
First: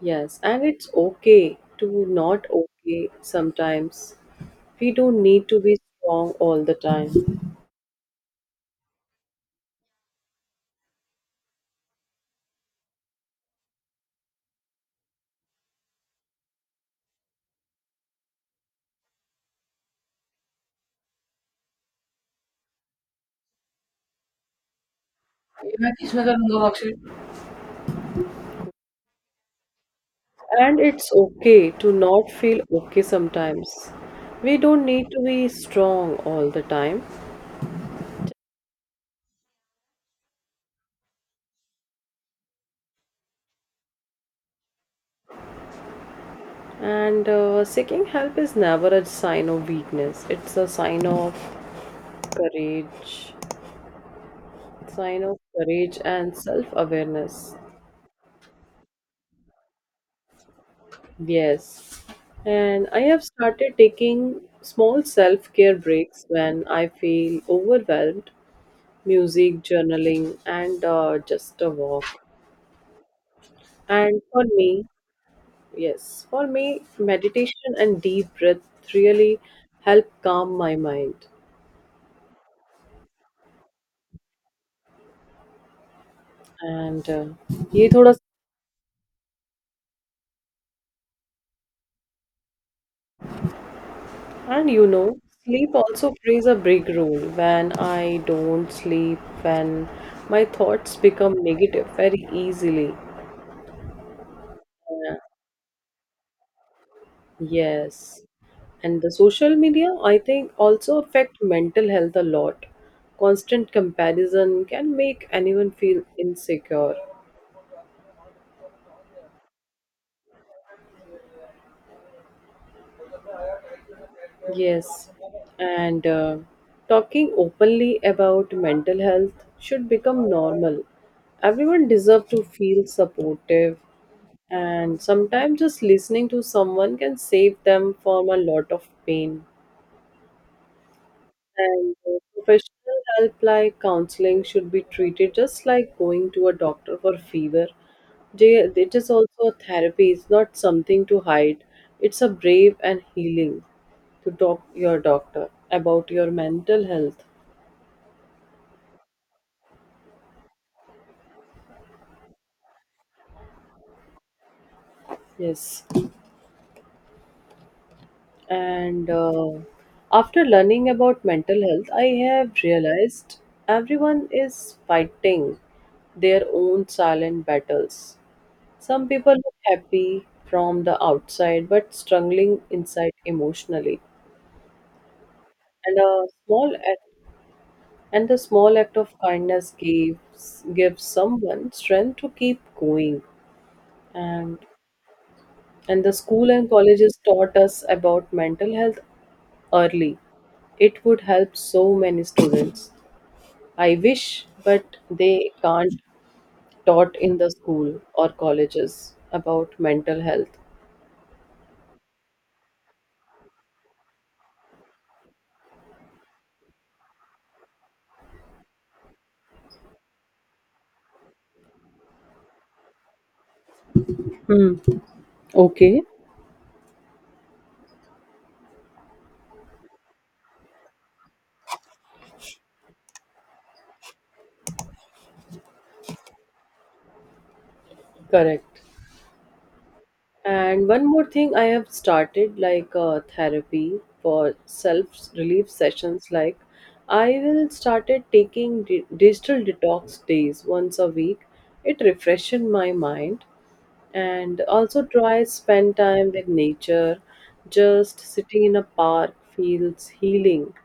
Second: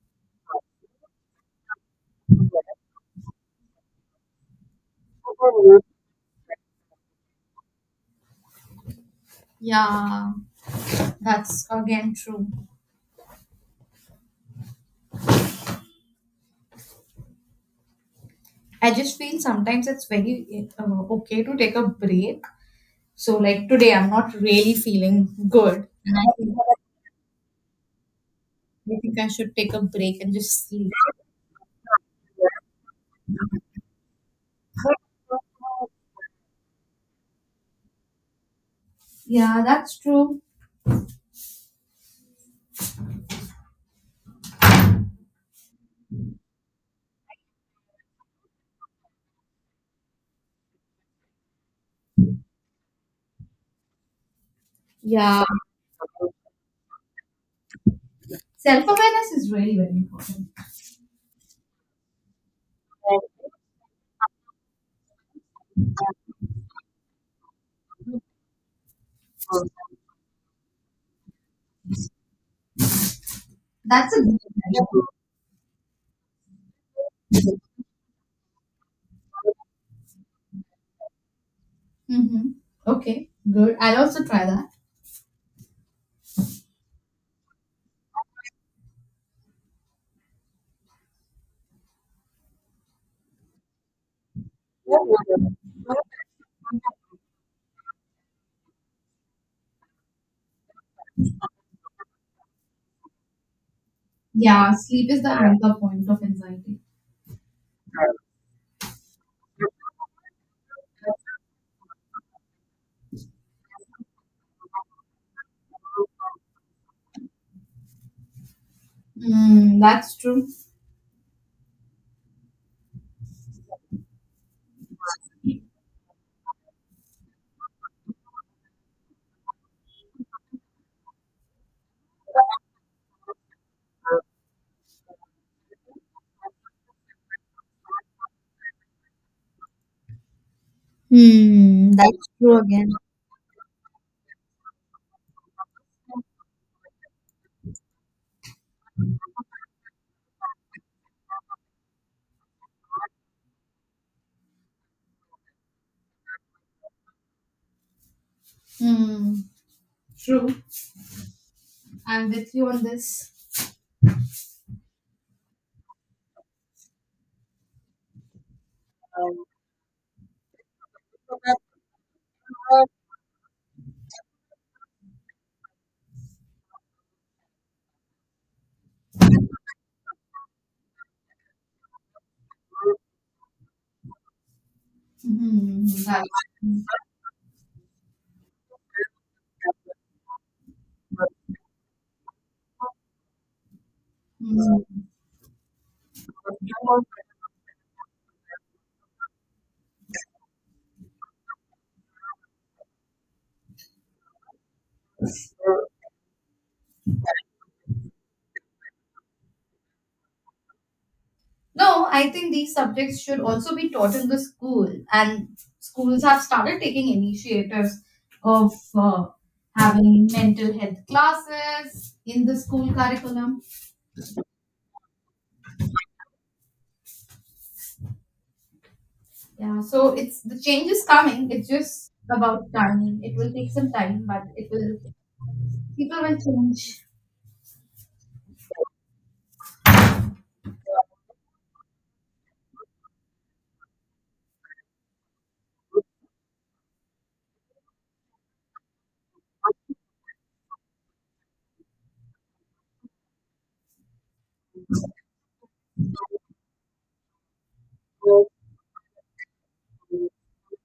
[SPEAKER 1] yes, and it's okay to not okay sometimes. We don't need to be strong all the time.
[SPEAKER 2] yeah, that's again true. I just feel sometimes it's very okay to take a break. So like today, I'm not really feeling good,
[SPEAKER 1] मैं
[SPEAKER 2] and
[SPEAKER 1] इसमें
[SPEAKER 2] I think,
[SPEAKER 1] करूंगा
[SPEAKER 2] I
[SPEAKER 1] बख्शिश.
[SPEAKER 2] think I should take a break and just
[SPEAKER 1] And
[SPEAKER 2] sleep.
[SPEAKER 1] it's okay to not feel okay sometimes. We don't need to be strong all the time.
[SPEAKER 2] Yeah, that's true.
[SPEAKER 1] And seeking help is never a sign of weakness. It's a sign of courage, sign of
[SPEAKER 2] Yeah.
[SPEAKER 1] courage and self-awareness.
[SPEAKER 2] Self awareness is really very important.
[SPEAKER 1] Yes. And I have started taking small self-care breaks when I feel overwhelmed. Music, journaling, and just a walk.
[SPEAKER 2] That's a
[SPEAKER 1] And
[SPEAKER 2] good
[SPEAKER 1] for
[SPEAKER 2] idea.
[SPEAKER 1] me, yes, for me, meditation and deep breath really help calm my mind.
[SPEAKER 2] Mm-hmm. Okay, good. I'll also try that.
[SPEAKER 1] And ये थोड़ा. And you know, sleep also plays a big role. When I don't sleep, when my thoughts become negative very easily.
[SPEAKER 2] Yeah, sleep
[SPEAKER 1] Yeah.
[SPEAKER 2] is the anchor point of anxiety.
[SPEAKER 1] Yes. And the social media, I think, also affect mental health a lot. Constant comparison can make anyone feel insecure.
[SPEAKER 2] Mm, that's true.
[SPEAKER 1] Yes, and talking openly about mental health should become normal. Everyone deserves to feel supportive, and sometimes just listening to someone can save them from a lot of pain.
[SPEAKER 2] Hmm,
[SPEAKER 1] And
[SPEAKER 2] that's true again.
[SPEAKER 1] Professional help like counseling should be treated just like going to a doctor for fever. They, it is also a therapy, it's not something to hide. It's a brave and healing to talk your doctor about your mental health.
[SPEAKER 2] Mm, true. I'm with you on this.
[SPEAKER 1] Yes. And After learning about mental health, I have realized everyone is fighting their own silent battles. Some people look happy from the outside but struggling inside emotionally.
[SPEAKER 2] Mm,
[SPEAKER 1] And a
[SPEAKER 2] that's,
[SPEAKER 1] small act and the small act of kindness gives someone strength to keep going. And and the school and colleges taught us about mental health early. It would help so many students. I wish, but they
[SPEAKER 2] mm,
[SPEAKER 1] can't taught in the school or colleges about mental health.
[SPEAKER 2] no, I think these subjects should also be taught in the school, and schools have started taking initiatives of having mental health classes in the school curriculum.
[SPEAKER 1] Hmm. Okay.
[SPEAKER 2] Yeah, so it's the change is coming. It's just about time. It will take some time, but it will. People will change.
[SPEAKER 1] Correct. And one more thing, I have started like therapy for self relief sessions. Like, I will started taking digital detox days once a week. It refreshes my mind, and also try spend time with nature. Just sitting in a park feels healing,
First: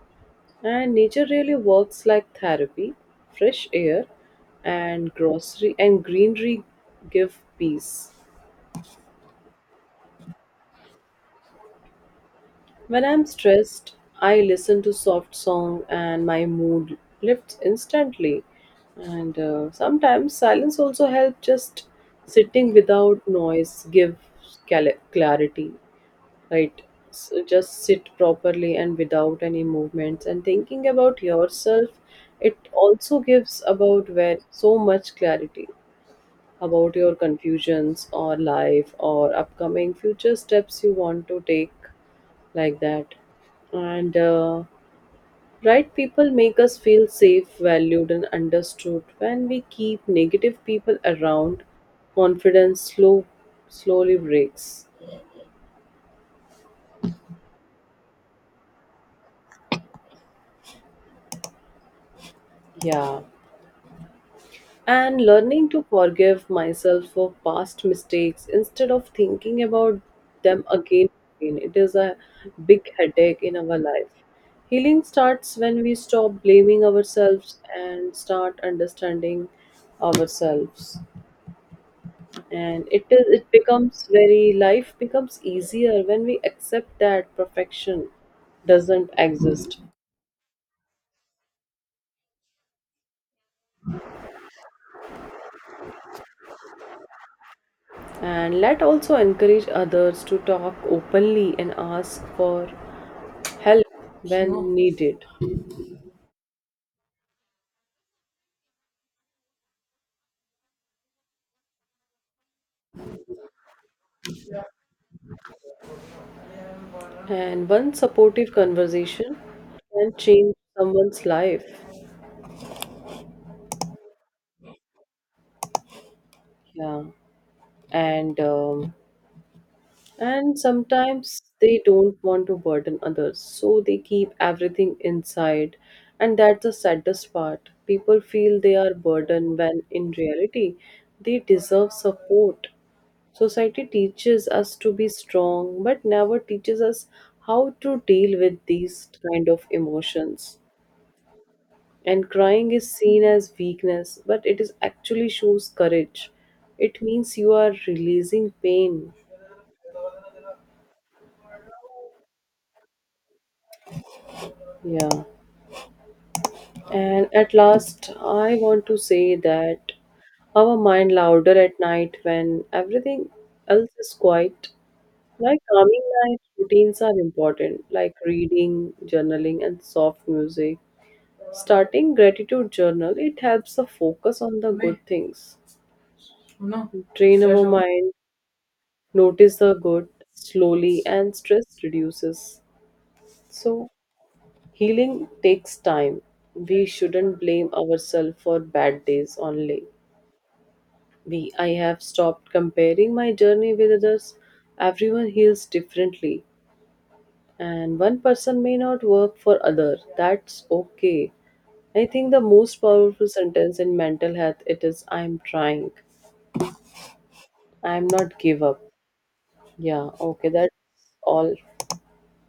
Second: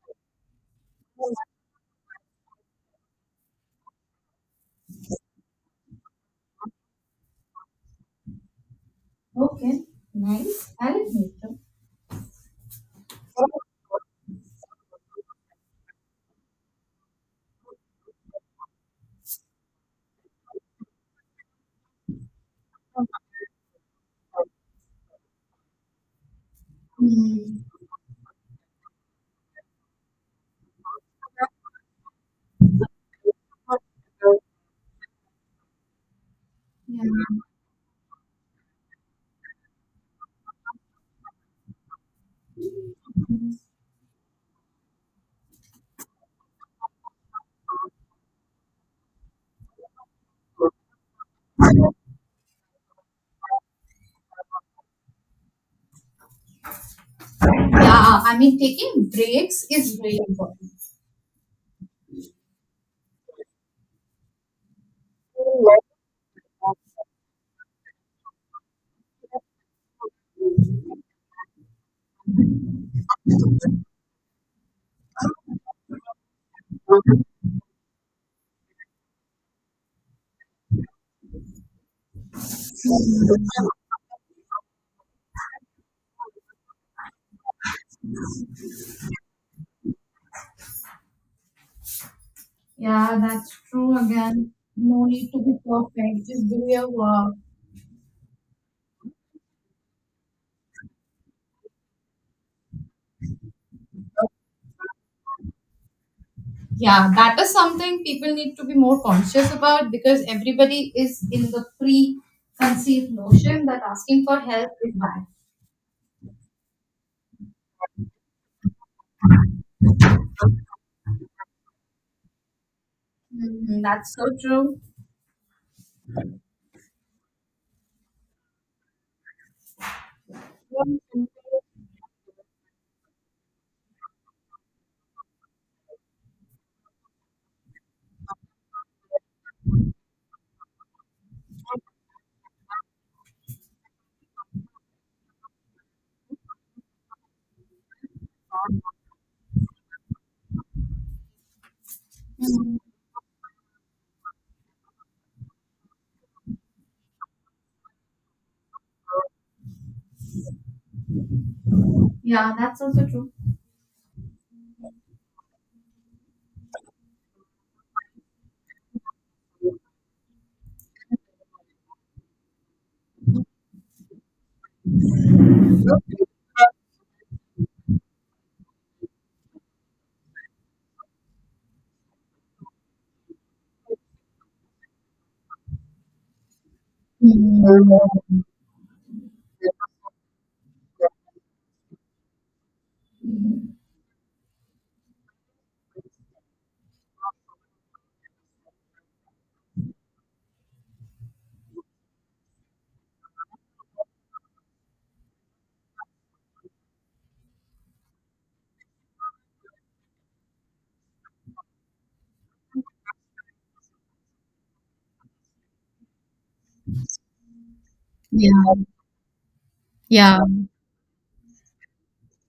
[SPEAKER 1] and nature really works like therapy. Fresh air and grocery and greenery give peace.
[SPEAKER 2] Okay, nice. I like nature.
[SPEAKER 1] When I'm stressed, I listen to soft song and my mood lifts instantly. And Sometimes silence also helps just sitting without noise gives clarity, right? So
[SPEAKER 2] Hmm.
[SPEAKER 1] just sit properly and without any movements and thinking about yourself, it also gives about where so much clarity about
[SPEAKER 2] Yeah.
[SPEAKER 1] your confusions or life or upcoming future steps you want to take like that and right people make us feel safe valued and understood. When we keep negative people around, confidence slowly breaks.
[SPEAKER 2] Yeah, I mean, taking breaks is very important.
[SPEAKER 1] Yeah. And learning to forgive myself for past mistakes instead of thinking about them again and again. It is a big headache in our life. Healing starts when we stop blaming ourselves and start understanding ourselves. And it becomes very, life becomes easier when we accept that perfection doesn't exist.
[SPEAKER 2] Yeah, that's true again. No need to be perfect, just do your work.
[SPEAKER 1] And let also encourage others to talk openly and ask for help when needed.
[SPEAKER 2] Yeah, that is something people need to be more conscious about because everybody is in the preconceived notion that asking for help is bad.
[SPEAKER 1] And one supportive conversation can change someone's life.
[SPEAKER 2] Hmm, that's so true.
[SPEAKER 1] Yeah. And um, and sometimes they don't want to burden others, so they keep everything inside. And that's the saddest part. People feel they are burdened when in reality they deserve support. Society teaches us to be strong, but never teaches us how to deal with these kind of emotions. And crying
[SPEAKER 2] Mhm.
[SPEAKER 1] is seen as weakness, but it is actually shows courage. It means you are releasing pain.
[SPEAKER 2] Yeah, that's also true.
[SPEAKER 1] Yeah. And at last, I want to say that our mind louder at night when everything else is quiet. Like, calming night routines are important, like reading, journaling, and soft music. Starting gratitude journal, it helps the focus on the good things, drain our mind,
[SPEAKER 2] Mhm.
[SPEAKER 1] notice the good slowly, and stress reduces. So, healing takes time. We shouldn't blame ourselves for bad days only. I have stopped comparing my journey with others. Everyone heals differently, and one person may not work for other. That's okay. I think the most powerful sentence in mental health, it is I'm trying. I'm not give
[SPEAKER 2] Yeah,
[SPEAKER 1] up. Yeah,
[SPEAKER 2] yeah.
[SPEAKER 1] okay, that's all